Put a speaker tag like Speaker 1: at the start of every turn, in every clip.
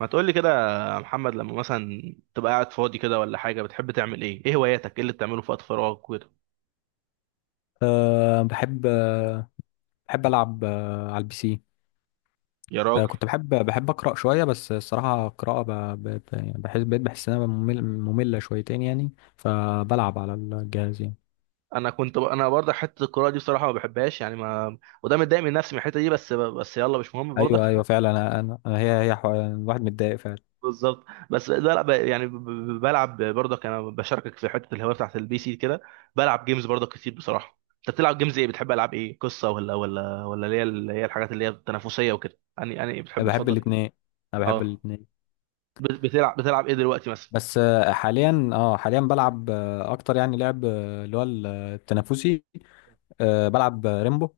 Speaker 1: ما تقول لي كده يا محمد، لما مثلا تبقى قاعد فاضي كده ولا حاجة بتحب تعمل ايه؟ ايه هواياتك؟ ايه اللي بتعمله في وقت فراغك وكده؟
Speaker 2: أه بحب بحب ألعب على البي سي.
Speaker 1: يا راجل،
Speaker 2: كنت بحب أقرأ شوية، بس الصراحة القراءة يعني بحس، بقيت بحس إنها مملة شويتين يعني. فبلعب على الجهاز يعني.
Speaker 1: انا برضه حتة القراءة دي بصراحة ما بحبهاش يعني ما. وده متضايق من نفسي من الحتة دي، بس يلا مش مهم
Speaker 2: أيوه، أيوه،
Speaker 1: برضك.
Speaker 2: فعلا. الواحد متضايق فعلا.
Speaker 1: بالظبط. بس لا ب... يعني ب... ب- بلعب برضك، انا بشاركك في حتة الهواية بتاعت البي سي كده. بلعب جيمز برضك كتير بصراحة. انت بتلعب جيمز ايه؟ بتحب العاب ايه؟ قصة ولا اللي هي الحاجات اللي هي التنافسية وكده يعني
Speaker 2: أنا
Speaker 1: بتحب
Speaker 2: بحب
Speaker 1: تفضل ايه؟
Speaker 2: الاتنين أنا بحب
Speaker 1: اه.
Speaker 2: الاتنين.
Speaker 1: بتلعب ايه دلوقتي مثلا؟
Speaker 2: بس حاليا بلعب، أكتر يعني لعب اللي هو التنافسي. بلعب ريمبو.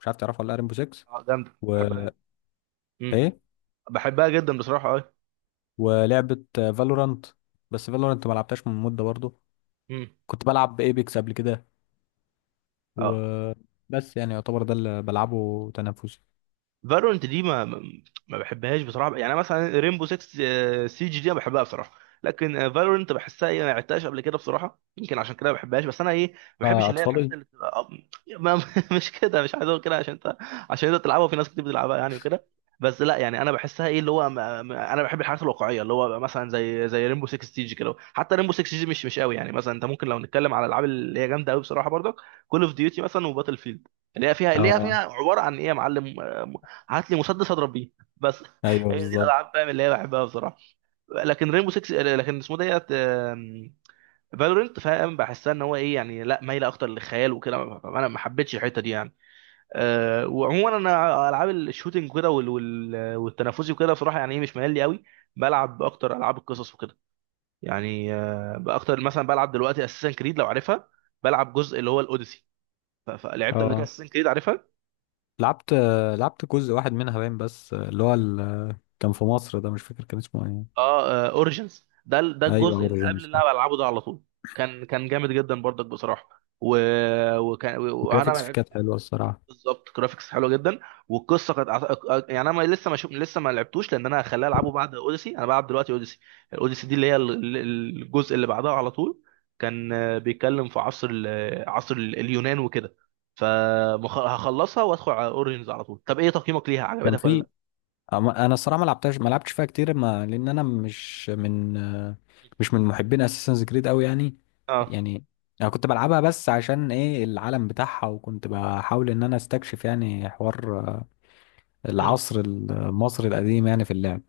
Speaker 2: مش عارف تعرفه ولا لأ؟ ريمبو 6
Speaker 1: اه جامدة،
Speaker 2: و
Speaker 1: بحبها جدا. مم.
Speaker 2: إيه
Speaker 1: بحبها جدا بصراحة اه.
Speaker 2: ولعبة فالورانت. بس فالورانت ما لعبتهاش من مدة برضو.
Speaker 1: مم.
Speaker 2: كنت بلعب ايبكس قبل كده،
Speaker 1: اه
Speaker 2: وبس يعني يعتبر ده اللي بلعبه تنافسي.
Speaker 1: فالورنت دي ما بحبهاش بصراحه يعني. مثلا ريمبو 6 سيج دي انا بحبها بصراحه، لكن فالورنت بحسها ايه، ما لعبتهاش قبل كده بصراحه، يمكن عشان كده ما بحبهاش. بس انا ايه، ما بحبش اللي هي الحاجات
Speaker 2: أطفالي.
Speaker 1: اللي بتبقى ما مش كده، مش عايز اقول كده عشان انت، عشان انت تلعبها وفي ناس كتير بتلعبها يعني وكده. بس لا يعني انا بحسها ايه اللي هو ما... ما... انا بحب الحاجات الواقعيه، اللي هو مثلا زي ريمبو 6 سيج كده. حتى ريمبو 6 سيج مش قوي يعني. مثلا انت ممكن لو نتكلم على الالعاب اللي هي جامده قوي بصراحه برضك، كول اوف ديوتي مثلا وباتل فيلد، اللي هي فيها
Speaker 2: اه
Speaker 1: عباره عن ايه يا معلم، هات لي مسدس اضرب بيه بس.
Speaker 2: أيوه،
Speaker 1: هي دي
Speaker 2: بالظبط.
Speaker 1: الالعاب، فاهم، اللي هي بحبها بصراحه. لكن رينبو 6، لكن اسمه ديت، فالورنت، فاهم، بحسها ان هو ايه يعني، لا مايله اكتر للخيال وكده. انا ما حبيتش الحته دي يعني. أه، وعموما انا العاب الشوتينج كده والتنافسي وكده بصراحه يعني ايه مش ميال لي قوي. بلعب اكتر العاب القصص وكده، يعني أه اكتر مثلا بلعب دلوقتي اساسن كريد لو عارفها. بلعب جزء اللي هو الاوديسي. فلعبت قبل كده
Speaker 2: اه
Speaker 1: اساسن كريد.
Speaker 2: لعبت لعبت جزء واحد منها باين، بس اللي هو كان في مصر، ده مش فاكر كان اسمه ايه.
Speaker 1: اه اوريجنز، ده
Speaker 2: ايوه،
Speaker 1: الجزء اللي قبل
Speaker 2: اوريجينز
Speaker 1: اللي
Speaker 2: ده.
Speaker 1: انا بلعبه ده على طول. كان جامد جدا برضك بصراحه. و... وكان وانا ما
Speaker 2: الجرافيكس فيه
Speaker 1: لعبت.
Speaker 2: كانت حلوه الصراحه.
Speaker 1: بالظبط، جرافيكس حلوه جدا. والقصه كانت يعني انا لسه ما لعبتوش، لان انا هخليها العبه بعد اوديسي، انا بلعب دلوقتي اوديسي. الاوديسي دي اللي هي الجزء اللي بعدها على طول. كان بيتكلم في عصر اليونان وكده. فهخلصها وادخل على اوريجنز على طول. طب ايه تقييمك ليها؟
Speaker 2: كان
Speaker 1: عجبتك ولا
Speaker 2: في
Speaker 1: لا؟
Speaker 2: انا الصراحه ما لعبتش فيها كتير، ما لان انا مش من مش من محبين اساسنز كريد قوي يعني.
Speaker 1: اه.
Speaker 2: يعني انا كنت بلعبها بس عشان ايه العالم بتاعها، وكنت بحاول ان انا استكشف يعني حوار
Speaker 1: مم.
Speaker 2: العصر المصري القديم يعني في اللعب.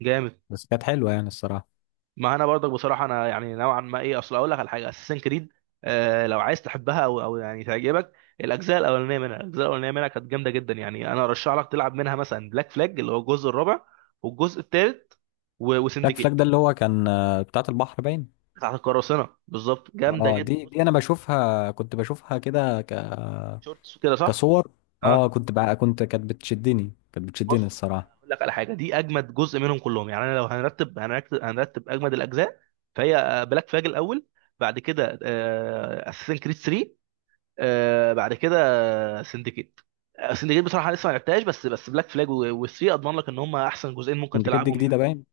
Speaker 1: جامد.
Speaker 2: بس كانت حلوه يعني الصراحه.
Speaker 1: ما انا برضك بصراحه انا يعني نوعا ما ايه. اصل اقول لك على حاجه، اساسن كريد، آه، لو عايز تحبها او يعني تعجبك، الاجزاء الاولانيه منها كانت جامده جدا يعني. انا ارشح لك تلعب منها مثلا بلاك فلاج اللي هو الجزء الرابع، والجزء الثالث،
Speaker 2: بلاك فلاج
Speaker 1: وسندكيت.
Speaker 2: ده اللي هو كان بتاعت البحر باين.
Speaker 1: بتاعت القراصنه، بالظبط، جامده
Speaker 2: اه
Speaker 1: جدا.
Speaker 2: دي
Speaker 1: بص،
Speaker 2: دي انا كنت بشوفها كده
Speaker 1: شورتس وكده صح.
Speaker 2: كصور. اه
Speaker 1: اه.
Speaker 2: كنت بقى كنت كانت بتشدني
Speaker 1: بص،
Speaker 2: الصراحه.
Speaker 1: اقول لك على حاجه، دي اجمد جزء منهم كلهم يعني. انا لو هنرتب اجمد الاجزاء، فهي بلاك فلاج الاول، بعد كده اساسن كريد 3، آه بعد كده سندكيت. آه، سندكيت بصراحه لسه ما لعبتهاش، بس بلاك فلاج والثري اضمن لك ان هم احسن جزئين ممكن
Speaker 2: كنت كده
Speaker 1: تلعبهم
Speaker 2: جديده
Speaker 1: يعني.
Speaker 2: باين.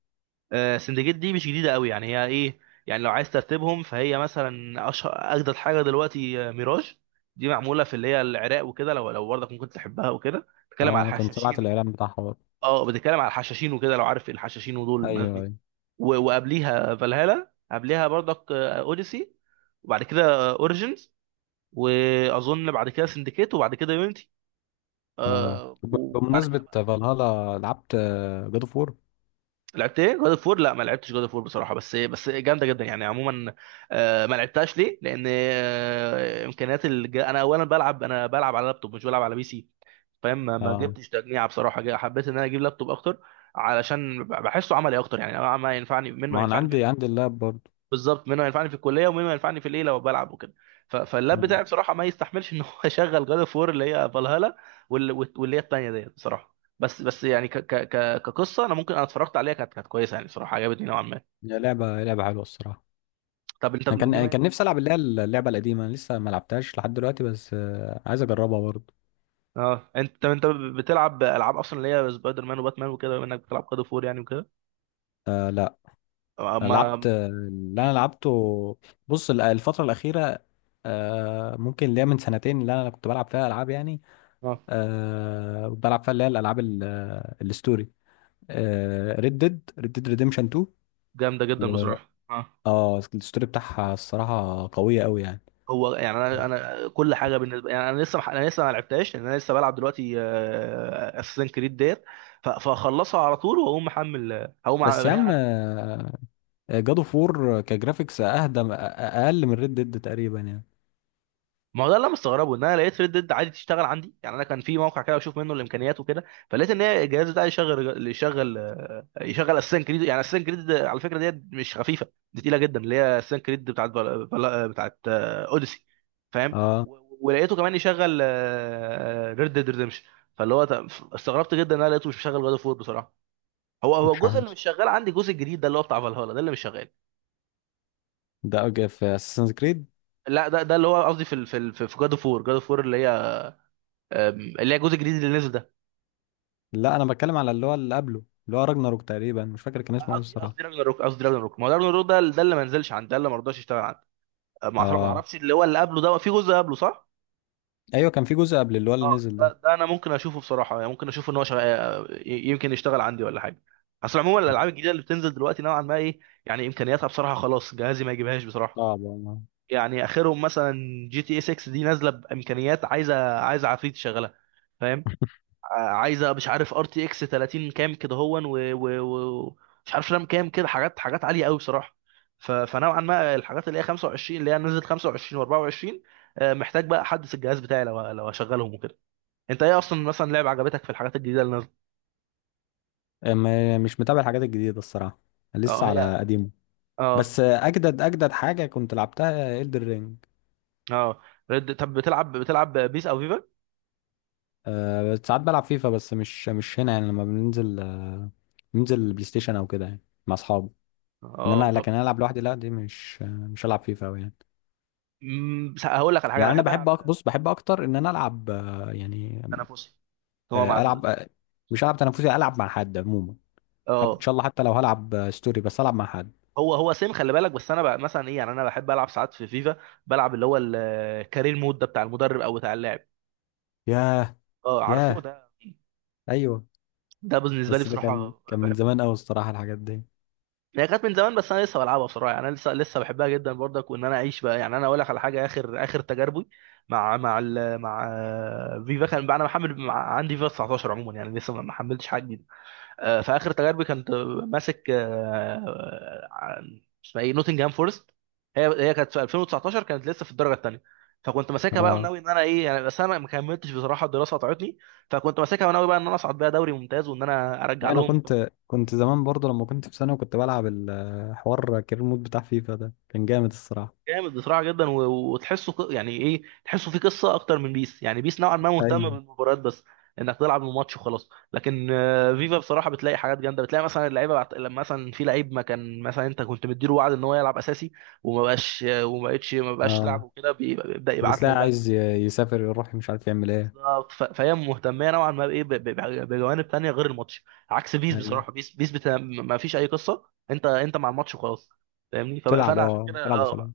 Speaker 1: آه سندكيت دي مش جديده قوي يعني، هي ايه، يعني لو عايز ترتبهم فهي مثلا اشهر اجدد حاجه دلوقتي، ميراج. دي معموله في اللي هي العراق وكده، لو برضك ممكن تحبها وكده، بتتكلم على
Speaker 2: اه انا كنت سمعت
Speaker 1: الحشاشين.
Speaker 2: الاعلان بتاعها.
Speaker 1: اه، بتتكلم على الحشاشين وكده، لو عارف الحشاشين ودول الناس
Speaker 2: ايوه،
Speaker 1: دي.
Speaker 2: ايوه.
Speaker 1: وقبليها فالهالا، قبليها برضك اوديسي، وبعد كده اوريجينز، واظن بعد كده سندكيت وبعد كده يونيتي،
Speaker 2: اه
Speaker 1: آه وبعد كده
Speaker 2: بمناسبة
Speaker 1: بقى.
Speaker 2: فالهالا لعبت جاد اوف وور.
Speaker 1: لعبت ايه؟ جود اوف وور؟ لا ما لعبتش جود اوف وور بصراحه، بس إيه، بس جامده جدا يعني عموما. آه، ما لعبتهاش ليه، لان آه امكانيات انا اولا بلعب، انا بلعب على لابتوب مش بلعب على بي سي، فاهم. ما
Speaker 2: اه
Speaker 1: جبتش تجميعه بصراحه، حبيت ان انا اجيب لابتوب اكتر علشان بحسه عملي اكتر يعني. أنا ما ينفعني منه
Speaker 2: ما انا
Speaker 1: ينفعني فيه،
Speaker 2: عندي اللاب برضه.
Speaker 1: بالظبط، منه ينفعني في الكليه، ومنه ينفعني في الايه، لو بلعب وكده. فاللاب
Speaker 2: مم.
Speaker 1: بتاعي بصراحه ما يستحملش ان هو يشغل جاد اوف وور اللي هي فالهالا، واللي هي الثانيه ديت بصراحه. بس يعني ك ك ك كقصه انا ممكن، انا اتفرجت عليها، كانت كويسه يعني بصراحه، عجبتني نوعا ما.
Speaker 2: هي لعبة حلوة الصراحة.
Speaker 1: طب انت
Speaker 2: انا كان
Speaker 1: بما
Speaker 2: كان
Speaker 1: انك،
Speaker 2: نفسي العب اللي هي اللعبة القديمة. أنا لسه ما لعبتهاش لحد دلوقتي، بس عايز اجربها برضه.
Speaker 1: اه انت، طب انت بتلعب العاب اصلا اللي هي سبايدر مان وباتمان وكده، بما انك بتلعب جاد اوف وور يعني وكده؟
Speaker 2: لا. أنا لعبت
Speaker 1: ما.
Speaker 2: اللي انا لعبته. بص، الفترة الأخيرة، ممكن اللي هي من سنتين اللي انا كنت بلعب فيها العاب يعني.
Speaker 1: اه
Speaker 2: كنت بلعب فيها اللي هي الالعاب الستوري. ريد ديد ريديمشن 2.
Speaker 1: جامده جدا بصراحه اه.
Speaker 2: اه الستوري بتاعها الصراحة قوية قوي يعني.
Speaker 1: هو يعني انا كل حاجه بالنسبه يعني، انا لسه ما لعبتهاش، لان انا لسه بلعب دلوقتي اساسن كريد ديت. فاخلصها على طول واقوم محمل، هقوم
Speaker 2: بس يا عم، جادو فور كجرافيكس اهدى اقل من ريد ديد تقريبا يعني.
Speaker 1: ما هو ده اللي أنا مستغربه، ان انا لقيت ريد ديد عادي تشتغل عندي يعني. انا كان في موقع كده بشوف منه الامكانيات وكده، فلقيت ان هي الجهاز ده يشغل، يشغل يشغل اساسن كريد. يعني اساسن كريد على فكره ديت مش خفيفه، دي تقيله جدا، اللي هي اساسن كريد بتاعت اوديسي، فاهم.
Speaker 2: اه
Speaker 1: ولقيته كمان يشغل ريد ديد ريدمشن. فاللي هو ت- استغربت جدا ان انا لقيته مش مشغل جاد اوف وور بصراحه. هو
Speaker 2: مش
Speaker 1: الجزء اللي
Speaker 2: عارف
Speaker 1: مش شغال عندي، الجزء الجديد ده اللي هو بتاع فالهالا ده اللي مش شغال.
Speaker 2: ده أوكي في اساسن كريد.
Speaker 1: لا ده اللي هو قصدي في جاد اوف وور اللي هي اللي هي الجزء الجديد اللي نزل ده.
Speaker 2: لا، انا بتكلم على اللي هو اللي قبله، اللي هو راجناروك تقريبا. مش فاكر كان اسمه ايه
Speaker 1: قصدي
Speaker 2: الصراحه.
Speaker 1: راجناروك، قصدي راجناروك، ما هو راجناروك ده اللي ما نزلش عندي، ده اللي ما رضاش يشتغل عندي. ما
Speaker 2: اه.
Speaker 1: اعرفش اللي هو اللي قبله، ده في جزء قبله صح؟
Speaker 2: ايوه، كان في جزء قبل اللي هو اللي
Speaker 1: اه
Speaker 2: نزل
Speaker 1: ده,
Speaker 2: ده.
Speaker 1: ده انا ممكن اشوفه بصراحه يعني، ممكن اشوف ان هو شغ... آه، ي- يمكن يشتغل عندي ولا حاجه. اصل عموما الالعاب
Speaker 2: آه.
Speaker 1: الجديده اللي بتنزل دلوقتي نوعا ما ايه يعني، امكانياتها بصراحه خلاص جهازي ما يجيبهاش بصراحه.
Speaker 2: صعب والله.
Speaker 1: يعني اخرهم مثلا جي تي اي 6 دي نازله بامكانيات، عايزه عفريت يشغلها، فاهم. عايزه مش عارف ار تي اكس 30 كام كده هون، و- و- مش عارف رام كام كده، حاجات عاليه قوي بصراحه. فنوعا ما الحاجات اللي هي 25، اللي هي نزلت 25 و24، محتاج بقى احدث الجهاز بتاعي لو هشغلهم وكده. انت ايه اصلا مثلا لعبه عجبتك في الحاجات الجديده اللي نازله؟
Speaker 2: مش متابع الحاجات الجديده الصراحه، لسه
Speaker 1: اه هي.
Speaker 2: على قديمه.
Speaker 1: اه.
Speaker 2: بس اجدد حاجه كنت لعبتها إلدر رينج.
Speaker 1: اه رد. طب بتلعب بيس او فيفا؟
Speaker 2: ساعات بلعب فيفا، بس مش هنا يعني لما بننزل بننزل البلاي ستيشن او كده يعني، مع اصحابي. ان
Speaker 1: اه
Speaker 2: انا لكن
Speaker 1: طب.
Speaker 2: انا العب لوحدي، لا دي مش هلعب فيفا أوي يعني.
Speaker 1: هقول لك على حاجه، انا
Speaker 2: يعني انا
Speaker 1: بحب
Speaker 2: بحب
Speaker 1: العب
Speaker 2: بص، بحب اكتر ان انا العب يعني
Speaker 1: تنافسي. هو مع.
Speaker 2: العب مش العب تنافسي، العب مع حد عموما. حتى ان
Speaker 1: اه.
Speaker 2: شاء الله، حتى لو هلعب ستوري، بس العب مع حد.
Speaker 1: هو سيم، خلي بالك، بس انا بقى مثلا ايه يعني، انا بحب العب ساعات في فيفا، بلعب اللي هو الكارير مود ده بتاع المدرب او بتاع اللاعب.
Speaker 2: ياه.
Speaker 1: اه عارفه
Speaker 2: ياه.
Speaker 1: ده.
Speaker 2: ايوه.
Speaker 1: ده بالنسبه لي
Speaker 2: بس ده
Speaker 1: بصراحه
Speaker 2: كان من
Speaker 1: بحبه جدا.
Speaker 2: زمان قوي الصراحه الحاجات دي.
Speaker 1: هي كانت من زمان بس انا لسه بلعبها بصراحه يعني، انا لسه بحبها جدا برضك، وان انا اعيش بقى يعني. انا اقول لك على حاجه، اخر تجاربي مع فيفا كان بقى، انا محمل عندي فيفا 19 عموما يعني، لسه ما حملتش حاجه جديده. في اخر تجاربي كنت ماسك اسمها ايه نوتنجهام فورست. هي كانت في 2019 كانت لسه في الدرجه الثانيه، فكنت ماسكها بقى
Speaker 2: اه
Speaker 1: وناوي ان انا ايه يعني، بس انا ما كملتش بصراحه، الدراسه قطعتني. فكنت ماسكها وناوي بقى ان انا اصعد بيها دوري ممتاز وان انا ارجع
Speaker 2: يعني انا
Speaker 1: لهم.
Speaker 2: كنت زمان برضه لما كنت في ثانوي، كنت بلعب الحوار كارير مود بتاع فيفا ده كان جامد الصراحه.
Speaker 1: جامد بصراحه جدا، وتحسه يعني ايه، تحسه في قصه اكتر من بيس. يعني بيس نوعا ما مهتمه
Speaker 2: ايوه.
Speaker 1: بالمباريات بس، انك تلعب الماتش وخلاص، لكن فيفا بصراحه بتلاقي حاجات جامده. بتلاقي مثلا اللعيبه لما مثلا في لعيب ما كان مثلا انت كنت مديله وعد ان هو يلعب اساسي، وما بقاش، وما بقتش، ما بقاش لعب
Speaker 2: اه
Speaker 1: وكده، بيبدا يبعت لك
Speaker 2: وبتلاقي
Speaker 1: بقى،
Speaker 2: عايز يسافر يروح، مش عارف يعمل ايه.
Speaker 1: بالظبط. فهي مهتمه نوعا ما بايه، بجوانب تانية غير الماتش، عكس بيس
Speaker 2: ايوه،
Speaker 1: بصراحه. بيس ما فيش اي قصه، انت مع الماتش وخلاص، فاهمني. فانا عشان كده
Speaker 2: تلعب وخلاص.
Speaker 1: اه،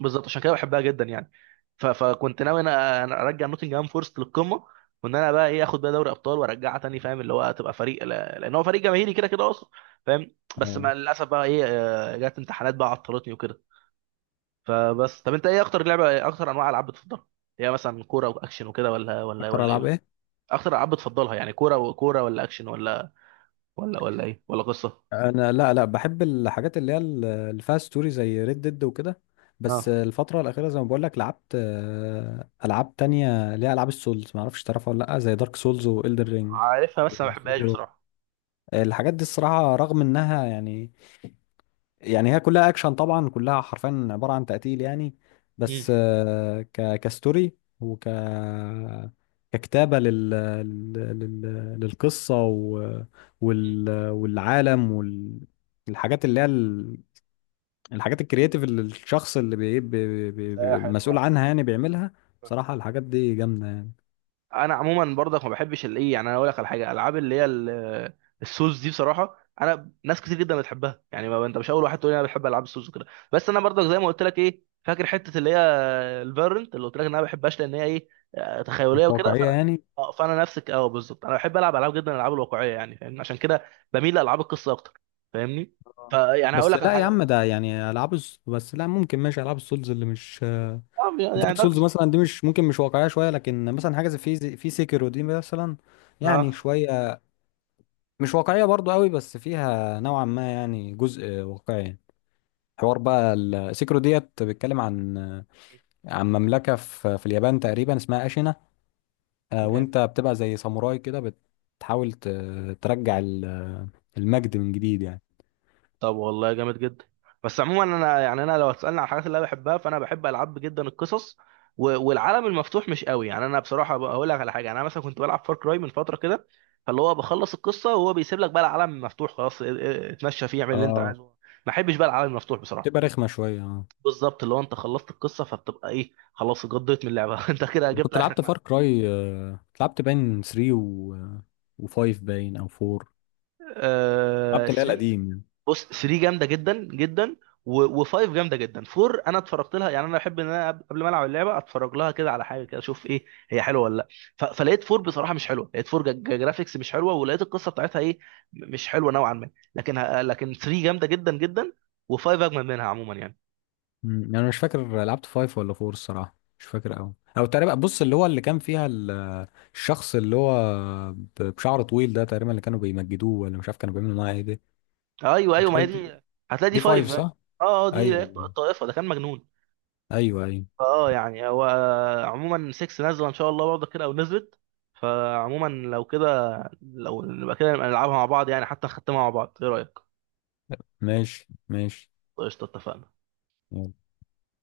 Speaker 1: بالظبط، عشان كده بحبها جدا يعني. فكنت ناوي، انا ارجع نوتنجهام فورست للقمه، وان انا بقى ايه، اخد بقى دوري ابطال، وارجعها تاني، فاهم، اللي هو تبقى فريق لان هو فريق جماهيري كده اصلا، فاهم. بس
Speaker 2: اه
Speaker 1: مع للاسف بقى ايه، جت امتحانات بقى عطلتني وكده. فبس، طب انت ايه اكتر لعبه، إيه اكتر انواع العاب بتفضلها؟ هي مثلا كوره واكشن وكده ولا ولا
Speaker 2: اكتر
Speaker 1: ولا
Speaker 2: العاب
Speaker 1: ايه؟
Speaker 2: ايه.
Speaker 1: اكتر العاب بتفضلها يعني، كوره وكوره ولا اكشن، ولا ولا ايه، ولا قصه؟
Speaker 2: انا، لا، لا، بحب الحاجات اللي هي اللي فيها ستوري زي ريد ديد وكده.
Speaker 1: اه
Speaker 2: بس الفتره الاخيره، زي ما بقول لك، لعبت العاب تانية اللي هي العاب السولز. ما اعرفش تعرفها ولا لا، زي دارك سولز والدر رينج.
Speaker 1: عارفها بس ما بحبهاش بصراحه.
Speaker 2: الحاجات دي الصراحه رغم انها يعني، يعني هي كلها اكشن طبعا، كلها حرفيا عباره عن تقتيل يعني.
Speaker 1: امم.
Speaker 2: بس كستوري ككتابه لل... للقصه والعالم الحاجات اللي هي الحاجات الكرياتيف اللي الشخص اللي
Speaker 1: لا يا حلوة
Speaker 2: مسؤول
Speaker 1: يعني.
Speaker 2: عنها يعني بيعملها. بصراحه الحاجات دي جامده يعني،
Speaker 1: انا عموما برضك ما بحبش الايه يعني. انا اقول لك على حاجه، العاب اللي هي السوز دي بصراحه، انا ناس كتير جدا بتحبها يعني، ما انت مش اول واحد تقول لي انا بحب العاب السوز وكده. بس انا برضك زي ما قلت لك، ايه، فاكر حته اللي هي الفيرنت، اللي قلت لك ان انا ما بحبهاش لان هي ايه
Speaker 2: مش
Speaker 1: تخيليه وكده،
Speaker 2: واقعيه
Speaker 1: فانا
Speaker 2: يعني.
Speaker 1: اه، فانا نفسك اه، بالظبط، انا بحب العب، العاب جدا الالعاب الواقعيه يعني فاهمني، عشان كده بميل لالعاب القصه اكتر، فاهمني.
Speaker 2: آه.
Speaker 1: فيعني هقول
Speaker 2: بس
Speaker 1: لك على
Speaker 2: لا يا
Speaker 1: حاجه
Speaker 2: عم،
Speaker 1: برضك،
Speaker 2: ده يعني بس لا ممكن ماشي، العاب السولز اللي مش
Speaker 1: اه يعني
Speaker 2: دارك
Speaker 1: دارك
Speaker 2: سولز
Speaker 1: سولز.
Speaker 2: مثلا دي مش واقعيه شويه، لكن مثلا حاجه
Speaker 1: بالظبط.
Speaker 2: زي في سيكيرو دي مثلا، يعني
Speaker 1: اه
Speaker 2: شويه مش واقعيه برضو قوي، بس فيها نوعا ما يعني جزء واقعي. حوار بقى السيكرو ديت بيتكلم عن، عن مملكه في اليابان تقريبا اسمها اشينا.
Speaker 1: جامد.
Speaker 2: وانت بتبقى زي ساموراي كده، بتحاول ترجع المجد من جديد يعني.
Speaker 1: طب والله جامد جدا. بس عموما انا يعني، انا لو هتسالني على الحاجات اللي انا بحبها، فانا بحب العاب جدا القصص، والعالم المفتوح مش قوي يعني. انا بصراحه بقى هقول لك على حاجه، انا مثلا كنت بلعب فار كراي من فتره كده، فاللي هو بخلص القصه وهو بيسيب لك بقى العالم مفتوح خلاص، اتمشى فيه اعمل اللي انت
Speaker 2: اه
Speaker 1: عايزه. ما احبش بقى العالم المفتوح بصراحه.
Speaker 2: تبقى رخمه شويه. اه.
Speaker 1: بالظبط، اللي هو انت خلصت القصه فبتبقى ايه، خلاص اتقضيت من اللعبه. انت كده جبت
Speaker 2: كنت
Speaker 1: اخرك
Speaker 2: لعبت فار
Speaker 1: معاك.
Speaker 2: كراي، لعبت باين 3 و5 باين او 4. لعبت اللي هي
Speaker 1: 3.
Speaker 2: القديم يعني.
Speaker 1: بص، 3 جامده جدا جدا، و5 جامده جدا. 4 انا اتفرجت لها يعني، انا بحب ان انا قبل ما العب اللعبه اتفرج لها كده على حاجه كده، اشوف ايه، هي حلوه ولا لا. فلقيت 4 بصراحه مش حلوه، لقيت 4 جرافيكس مش حلوه، ولقيت القصه بتاعتها ايه، مش حلوه نوعا ما. لكن لكن 3 جامده جدا جدا، و5 اجمل منها عموما يعني.
Speaker 2: مم. يعني انا مش فاكر لعبت فايف ولا فور الصراحه. مش فاكر قوي، او تقريبا بص اللي هو اللي كان فيها الشخص اللي هو بشعر طويل ده، تقريبا اللي كانوا بيمجدوه، ولا مش عارف كانوا بيعملوا معاه ايه دي.
Speaker 1: ايوه
Speaker 2: مش
Speaker 1: ايوه، ما هي
Speaker 2: عارف دي.
Speaker 1: دي. هتلاقي دي
Speaker 2: دي فايف
Speaker 1: 5.
Speaker 2: صح؟
Speaker 1: اه اه، دي
Speaker 2: ايوه،
Speaker 1: الطائفه، ده كان مجنون.
Speaker 2: ايوه، ايوه.
Speaker 1: اه يعني هو، عموما 6 نازله ان شاء الله برضه كده، او نزلت. فعموما لو كده، لو نبقى كده نبقى نلعبها مع بعض يعني، حتى نختمها مع بعض، ايه رايك؟
Speaker 2: ماشي، ماشي.
Speaker 1: قشطه، اتفقنا.
Speaker 2: يلا.